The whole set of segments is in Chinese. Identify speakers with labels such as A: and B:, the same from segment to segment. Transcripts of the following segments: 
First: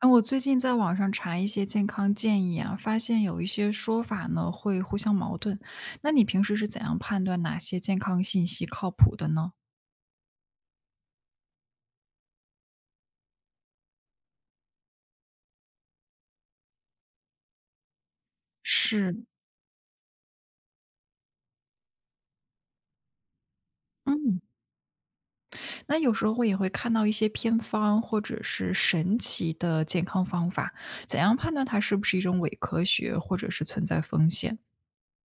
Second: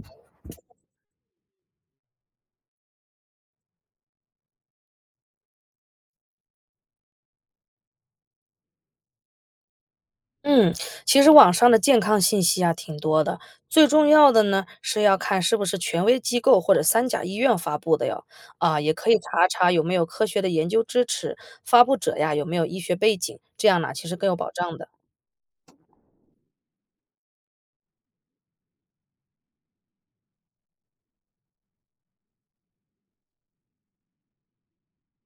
A: 哎，我最近在网上查一些健康建议啊，发现有一些说法呢会互相矛盾。那你平时是怎样判断哪些健康信息靠谱的呢？
B: 嗯，其实网上的健康信息啊挺多的，最重要的呢是要看是不是权威机构或者三甲医院发布的哟。啊，也可以
A: 是，
B: 查查有没有科学的研究支持，发布者呀有没有医学背景，这样呢其实更有
A: 嗯，
B: 保障的。
A: 那有时候我也会看到一些偏方或者是神奇的健康方法，怎样判断它是不是一种伪科学或者是存在风险？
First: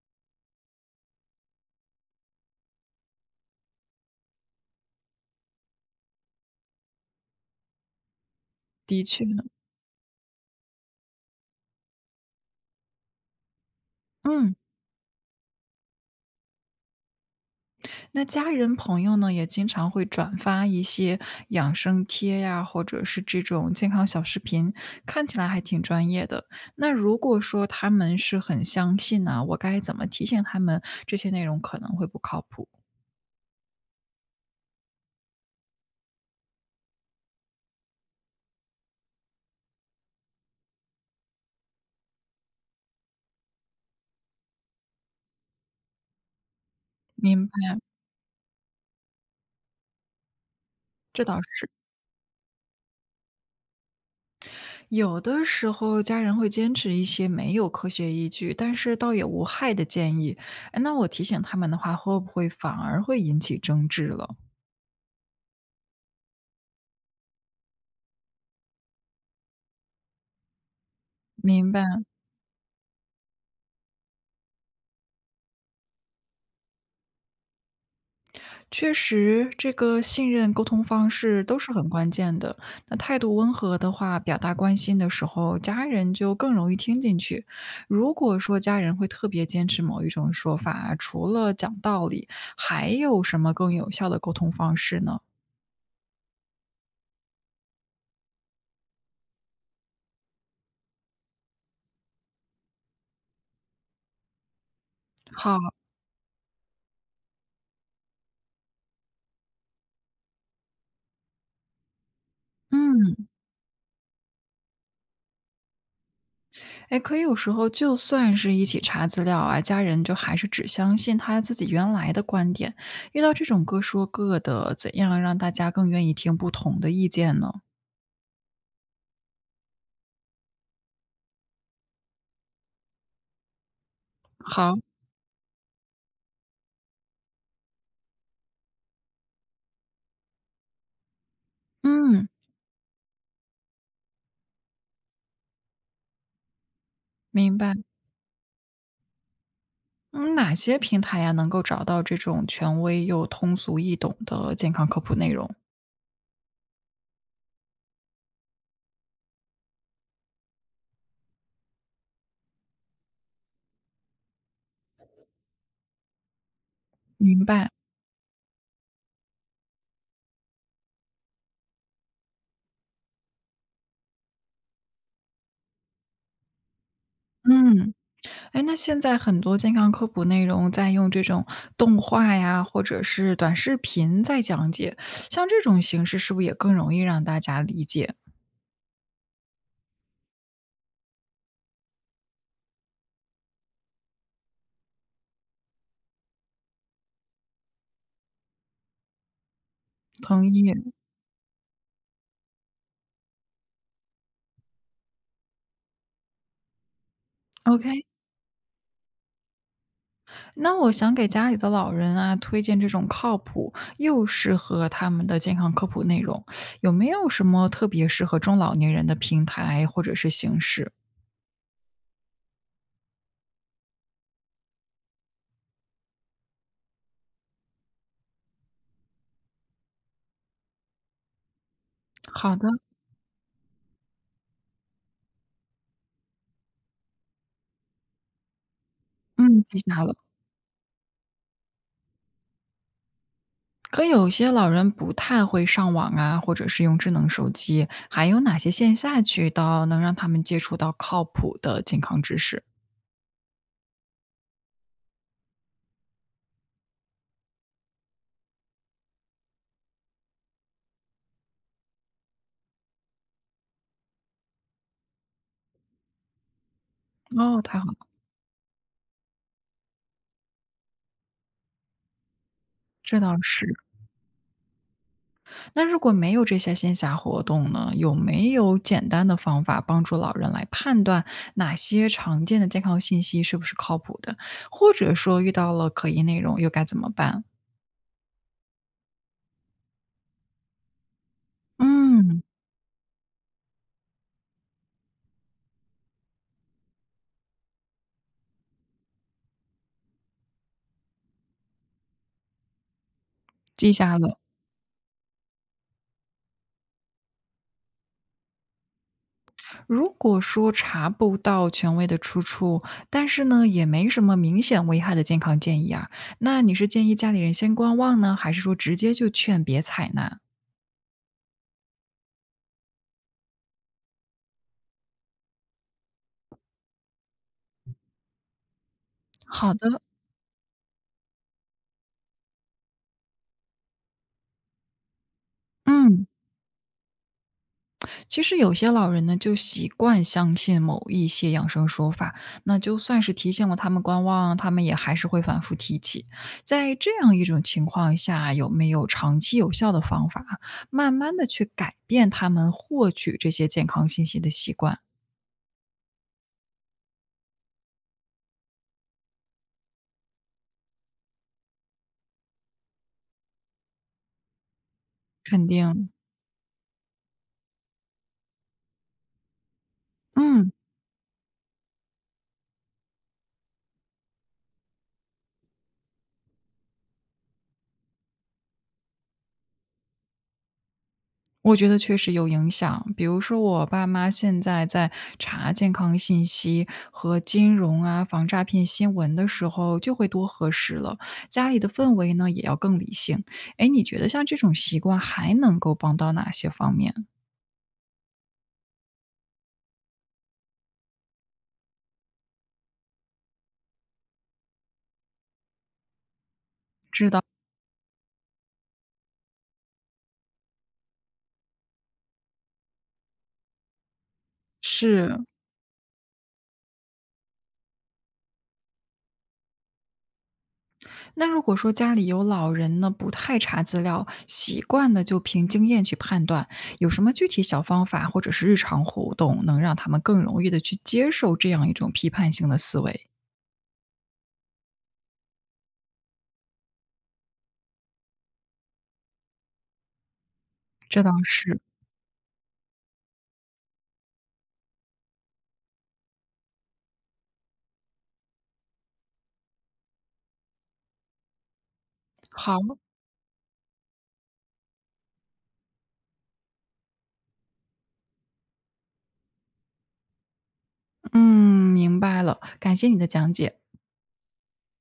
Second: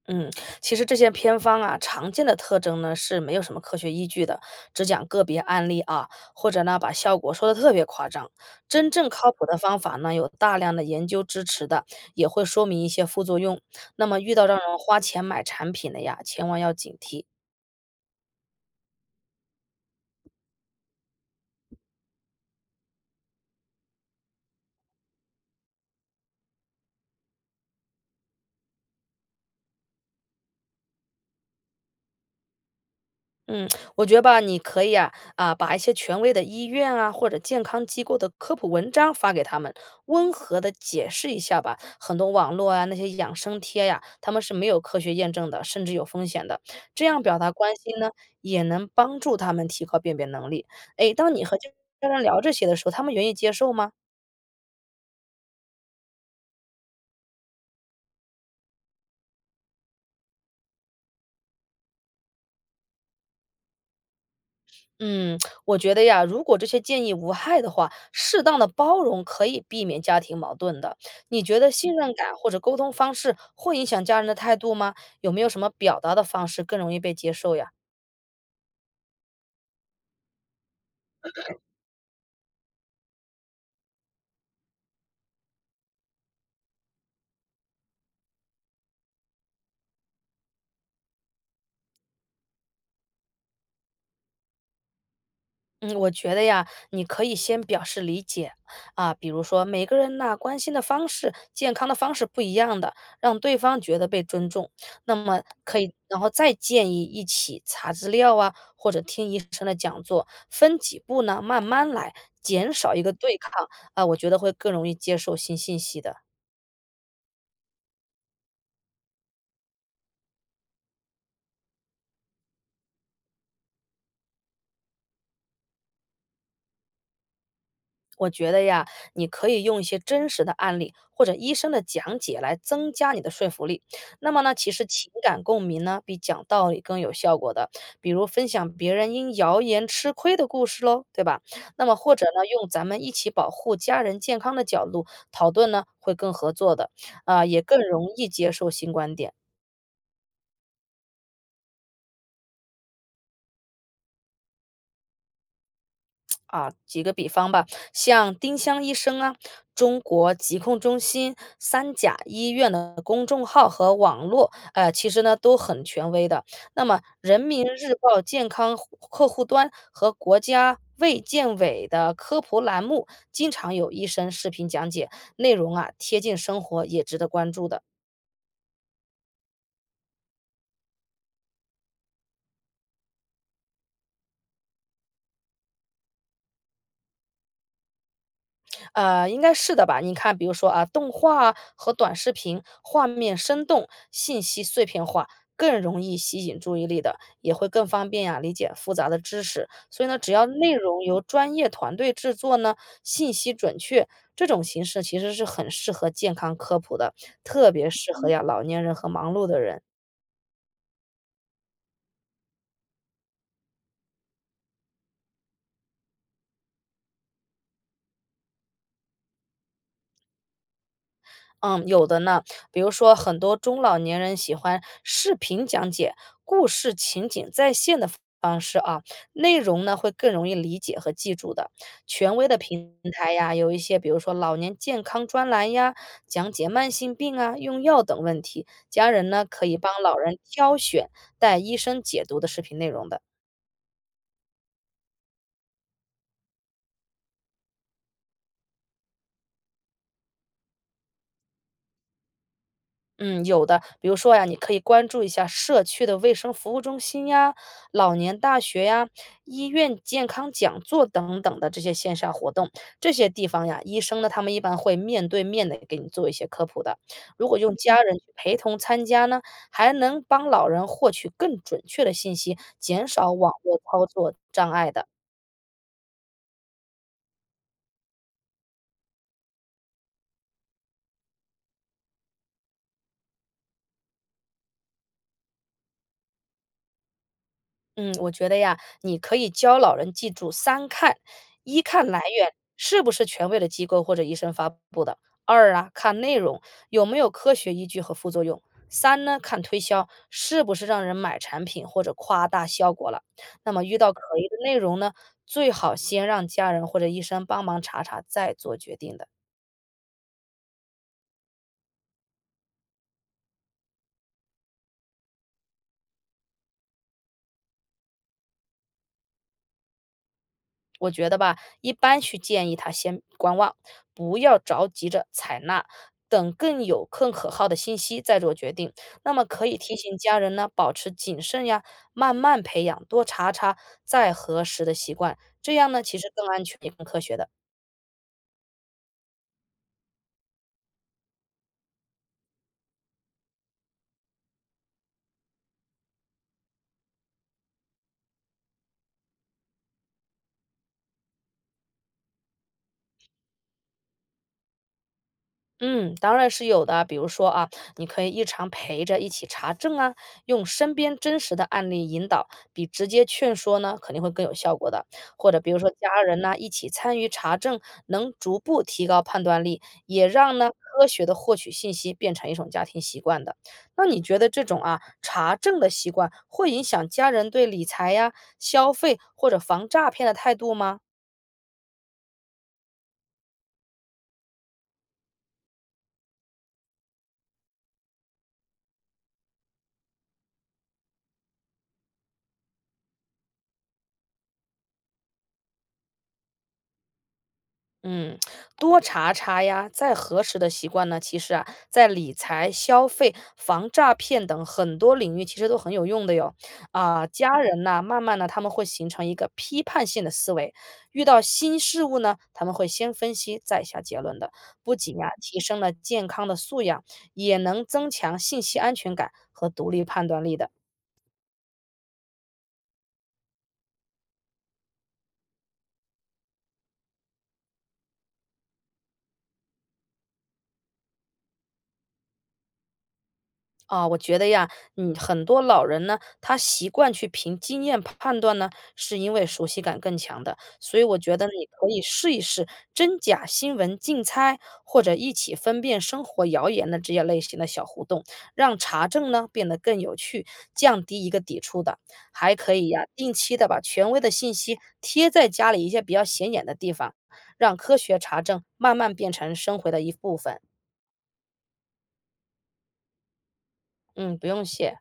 B: 嗯，其实这些偏方啊，常见的特征呢是没有什么科学依据的，只讲个别案例啊，或者呢把效果说的特别夸张。真
A: 的
B: 正
A: 确
B: 靠
A: 呢，
B: 谱的方法呢，有大量的研究支持的，也会说明一些副作用。那么遇到
A: 嗯。
B: 让人花钱买产品的呀，千万要警惕。
A: 那家人朋友呢，也经常会转发一些养生贴呀，或者是这种健康小视频，看起来还挺专业的。那如果说他们是很相信呢、我该怎么提醒他们这些内容可能会不靠谱？
B: 嗯，我觉得吧，你可以啊，把一些权威的医院啊或者健康机构的科普文章发给他们，温和的解释一下吧。很多网络啊那些养生贴呀、他们是没有科学验证的，甚至有风险的。这样表
A: 明
B: 达
A: 白，
B: 关心呢，也能帮助他们提高辨别能力。诶，
A: 这
B: 当
A: 倒
B: 你和
A: 是。
B: 家人聊这些的时候，他们愿意接受吗？
A: 有的时候家人会坚持一些没有科学依据，但是倒也无害的建议。哎，那我提醒他们的话，会不会反而会引起争执了？
B: 嗯，我觉得呀，如果这些建议无害的话，适当的包容可以避免家庭矛盾的。你觉
A: 明
B: 得
A: 白。
B: 信任感或者沟通方式会影响家人的态度吗？有没有什么表达的方式更容易被接受呀？
A: 确实，这个信任沟通方式都是很关键的。那态度温和的话，表达关心的时候，家人就更容易听进去。如果说家人会特别坚持某一种说法，除了讲道理，还有什么更有效的沟通方式呢？
B: 嗯，我觉得呀，你可以先表示理解啊，比如说每个人呐，关心的方式、健康的方式不一样的，让对方觉得被尊重。那么
A: 好，
B: 可以，然后再建议一起查资料啊，或者听医生的讲座，分几步呢，慢慢来，减少一个
A: 嗯，
B: 对抗啊，我觉得会更容易接受新信息的。
A: 哎，可以。有时候就算是一起查资料啊，家人就还是只相信他自己原来的观点。遇到这种各说各的，怎样让大家更愿意听不同的意见呢？
B: 我觉得呀，你可以用一些真实的案例或者医生的讲解来增加你的说服力。那么呢，其
A: 好。
B: 实情感共鸣呢，比讲道理更有效果的。比如分享别人因谣言吃亏的故事喽，对吧？那么或者
A: 嗯，
B: 呢，用咱们一起保护家人健康的角度讨论呢，会更合作的，啊、
A: 明
B: 也
A: 白。
B: 更容易接受新观点。
A: 嗯，哪些平台呀，能够找到这种权威又通俗易懂的健康科普内容？
B: 啊，举个比方吧，像丁香医生啊、中国疾控中心、三甲医院的公众号和网络，其实呢都很权威的。那么，人
A: 明
B: 民
A: 白。
B: 日报健康户客户端和国家卫健委的科普栏目，经常有医生视频讲解，内容啊贴近生活，也值得关注的。
A: 嗯，哎，那现在很多健康科普内容在用这种动画呀，或者是短视频在讲解，像这种形式是不是也更容易让大家理解？
B: 应该是的吧？你看，比如说啊，动画啊和短视频画面生动，信息碎片化，更容易吸引注意力的，也会更方便呀、理解复杂的知识。所以呢，只
A: 同
B: 要
A: 意。
B: 内容由专业团队制作呢，信息准确，这种形式其实是很适合健康科普的，特别
A: OK。
B: 适合呀老年人和忙碌的人。
A: 那我想给家里的老人啊，推荐这种靠谱又适合他们的健康科普内容，有没有什么特别适合中老年人的平台或者是形式？
B: 嗯，有的呢。比如说，很多中老年人喜欢视频讲解故事情景再现的方式啊，内容呢会更容易理解和记住的。权威
A: 好
B: 的
A: 的，
B: 平台呀，有一些，比如说老年健康专栏呀，讲解慢性病啊、用药等问题，家人呢
A: 嗯，
B: 可以
A: 记
B: 帮
A: 下了。
B: 老人挑选带医生解读的视频内容的。
A: 可有些老人不太会上网啊，或者是用智能手机，还有哪些线下渠道能让他们接触到靠谱的健康知识？
B: 嗯，有的，比如说呀，你可以关注一下社区的卫生服务中心呀、老年大学呀、医院健康讲座等等的这些线上活动。这些地方呀，医生呢，他们一般会面对面的给你做一些科普的。如果
A: 哦，
B: 用
A: 太好了，
B: 家人去陪同参加呢，还能帮老人获取更准确的信息，减
A: 这
B: 少
A: 倒
B: 网
A: 是。
B: 络操作障碍的。
A: 那如果没有这些线下活动呢，有没有简单的方法帮助老人来判断哪些常见的健康信息是不是靠谱的？或者说遇到了可疑内容又该怎么办？
B: 嗯，我觉得呀，你可以教老人记住三看：一看来
A: 嗯，
B: 源是不是权威的机构或者医生发布的；二啊，看内容有没有科学依据和副作用；三呢，看推销是不是让人买产品或者夸大效果了。那么
A: 记
B: 遇到
A: 下
B: 可
A: 了。
B: 疑的内容呢，最好先让家人或者医生帮忙查查，再做决定的。
A: 如果说查不到权威的出处，但是呢也没什么明显危害的健康建议啊，那你是建议家里人先观望呢，还是说直接就劝别采纳？
B: 我觉得吧，一般去建议他先观望，不要着急着采纳，等更有更可靠的信息再做决定。那么可
A: 好
B: 以提
A: 的，
B: 醒家人呢，保持谨慎呀，慢慢培养，多查查再核实的习惯，这样呢，其
A: 嗯。
B: 实更安全也更科学的。
A: 其实有些老人呢，就习惯相信某一些养生说法，那就算是提醒了他们观望，他们也还是会反复提起。在这样一种情况下，有没有长期有效的方法啊慢慢的去改变他们获取这些健康信息的习惯？
B: 嗯，当然是有的啊。比如说啊，你可以日常陪着一起查证啊，用身边真实的案例引导，比直接劝说呢肯定会更有效果的。或者
A: 肯
B: 比如说
A: 定
B: 家人呢一起参与查证，能逐步提高判断力，也让呢
A: 嗯。
B: 科学的获取信息变成一种家庭习惯的。那你觉得这种啊查证的习惯会影响家人对理财呀、消费或者防诈骗的态度吗？
A: 我觉得确实有影响。比如说我爸妈现在在查健康信息和金融啊、防诈骗新闻的时候，就会多核实了。家里的氛围呢，也要更理性。诶，你觉得像这种习惯还能够帮到哪些方面？
B: 嗯，多查查呀，再核实的习惯呢，其实啊，在理财、消费、防诈骗等很多领域，其实都很有用的哟。啊，家人呐，慢慢呢，他们会形成一个批判性的思维，遇到新事物呢，他们会先分析再下结论的。不仅呀，
A: 是，
B: 提升了健康的素养，也能增强信息安全感和独立判断力的。
A: 那如果说家里有老人呢，不太查资料，习惯呢就凭经验去判断，有什么具体小方法或者是日常活动，能让他们更容易的去接受这样一种批判性的思维？
B: 啊，我觉得呀，嗯，很多老人呢，他习惯去凭经验判断呢，是因为熟悉感更强的。所以我
A: 这倒
B: 觉得你
A: 是。
B: 可以试一试真假新闻竞猜，或者一起分辨生活谣言的这些类型的小互动，让查证呢变得更有趣，降低一个抵触的。还可
A: 好，
B: 以呀，定期的把权威的信息贴在家里一些比较显眼的地方，让科学查证慢慢变成生活的一部分。
A: 嗯，明白了，感谢你的讲解。
B: 嗯，不用谢。